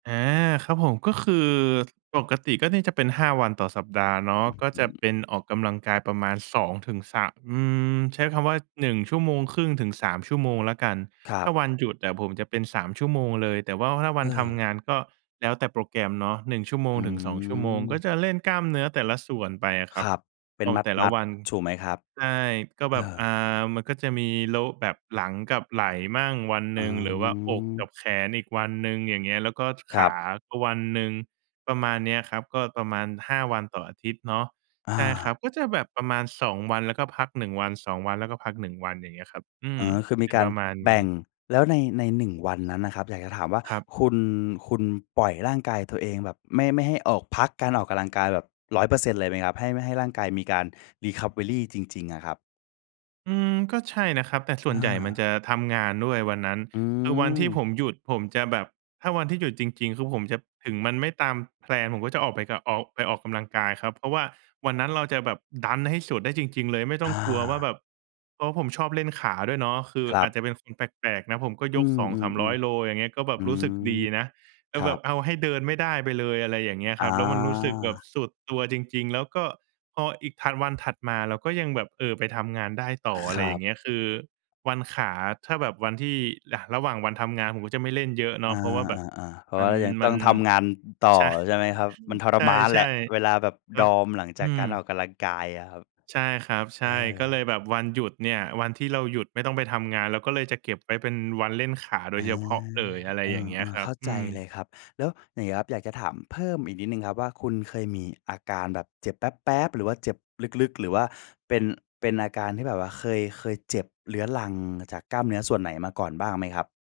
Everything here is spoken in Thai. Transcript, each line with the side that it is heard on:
right: อา ครับผม ก็คือปกติก็น่าจะเป็น 5 วันต่อสัปดาห์เนาะ
left: อื้อ
right: ก็
left: ฮ
right: จ
left: ื
right: ะเ
left: อ
right: ป็นออกกำลังกายประมาณ 2-3 อืม ใช้คำว่า 1 ชั่วโมงครึ่งถึง 3 ชั่วโมงแล้วกัน
left: ครั
right: ถ้
left: บ
right: าวันหยุดอะผมจะเป็น 3 ชั่วโมงเลย แต่ว่าถ้าว
left: เ
right: ันท
left: ออ
right: ำงาน ก็แล้วแต่โปรแกรมเนาะ 1 ชั่วโม
left: อ
right: ง
left: ื
right: ถึง 2 ชั่วโมง ก็
left: ม
right: จะเล่นกล้ามเนื้อแต่ละส่วนไปอะคร
left: ค
right: ับ
left: รับ เป็
right: อ
left: น
right: อกแต่ล
left: ม
right: ะ
left: ัด
right: วัน
left: ๆ ถูกไหมครับ?
right: ใช่ ก็
left: เ
right: แ
left: อ
right: บบ
left: อ
right: อ่า มันก็จะมีโละ แบบหลังกับไหล่บ้างวัน
left: อ
right: ห
left: ๋
right: นึ่ง หรือว่าอก
left: อ
right: กับแขนอีกวันหนึ่ง อย่างเงี้ย แล้วก็ ท
left: ค
right: ข
left: รับ
right: าก็วันหนึ่ง ประมาณเนี้ยครับ ก็ประมาณ 5 วันต่ออาทิตย์เนาะ
left: อ
right: ใช่ครั
left: า
right: บ ก็จะแบบประมาณ 2 วัน แล้วก็พัก 1 วัน 2 วัน แล้วก็พัก 1 วัน อย่างเงี้ยครับ อื
left: อ
right: ม
left: ๋อ คือม
right: เ
left: ี
right: ป็น
left: กา
right: ป
left: ร
right: ระมาณ
left: แบ
right: นี้
left: ่ง แล้วใน ใน 1 วันนั้นน่ะครับ อยากจะถามว่า
right: ครับ
left: คุณ คุณปล่อยร่างกายตัวเองแบบไม่ ไม่ให้ออก พักการออกกำลังกายแบบ 100% เลยไหมครับ? ให้ ไม่ให้ร่างกายมีการ recovery จริง ๆ อะครับ
right: อืม ก็ใช่นะครับ แต่ส่
left: อ
right: วนใหญ่มัน
left: า
right: จะทำงานด้วยวันนั้น
left: อื
right: คือวันที่ผ
left: ม
right: มหยุดผมจะแบบ ถ้าวันที่หยุดจริง ๆ คือผมจะ ถึงมันไม่ตามแพลน ผมก็จะออกไปกับ ออก ไปออกกำลังกายครับ เพราะว่าวันนั้นเราจะแบบดันให้สุดได้จริง ๆ เลย ไม่ต้
left: อ
right: องกลัวว่าแ
left: า
right: บบ เพราะผมชอบเล่นขาด้วยเนาะ คือ
left: ครั
right: อา
left: บ
right: จจะเป็นคนแปลก ๆ นะ ผมก็
left: อื
right: ยก สอง
left: ม
right: สามร้อยโล
left: ๆ
right: อย่างเงี้ย ก็แบ
left: ๆ อื
right: บรู้
left: ม
right: สึกดีนะ แล
left: ค
right: ้ว
left: ร
right: แ
left: ั
right: บบ
left: บ
right: เอาให้เดินไม่ได้ไปเลย อะไรอย่างเงี้ย
left: อ
right: ค
left: ๋
right: รับ แล้วมันรู้สึกแบบ
left: อ
right: สุดตัวจริง ๆ แล้วก็พออีกถัด วันถัดมาเราก็ยังแบบ เอ่อ ไปทำงานได้ต่อ อ
left: ค
right: ะไ
left: ร
right: รอ
left: ั
right: ย่า
left: บ
right: งเงี้ย คือวันขา ถ้าแบบวันที่ อะ ระหว่างวันทำงาน ผมก็จะไม่เล่นเยอะเน
left: อ
right: าะ
left: า
right: เพราะว่าแบบ
left: ๆ ๆ เพราะ
right: มั
left: ว่า
right: น
left: เรายัง
right: ม
left: ต
right: ั
left: ้อ
right: น
left: งทำงานต่
right: ช
left: อ
right: ะ
left: ใช่ไหมครับ? มันทร
right: ใช
left: มานแหละ
right: ่
left: เวลาแบบ
right: ๆ ค
left: ด
right: รั
left: อ
right: บ
left: มหลัง
right: อ
left: จาก
right: ื
left: การออ
right: ม
left: กกำลังกายอะครับ
right: ใช่ครับ ใ
left: เ
right: ช
left: อ
right: ่ ก็เล
left: อ
right: ยแบบวันหยุดเนี่ย วันที่เราหยุดไม่ต้องไปทำงาน เราก็เลยจะเก็บไว้เป็นวันเล่นขาโด
left: เออ
right: ยเฉพาะเลย อะไร
left: เอ
right: อย่างเงี้ย
left: อ
right: คร
left: ๆ
right: ั
left: เข
right: บ
left: ้า
right: อื
left: ใจ
right: ม
left: เลยครับ แล้วอย่างเงี้ยครับ อยากจะถามเพิ่มอีกนิดหนึ่งครับว่า คุณเคยมีอาการแบบเจ็บแปล๊บ ๆ หรือว่าเจ็บลึก ๆ หรือว่าเป็น เป็นอาการที่แบบว่าเคย เคยเจ็บเรื้อรังจากกล้ามเนื้อส่วนไหนมาก่อนบ้างไหมครับ?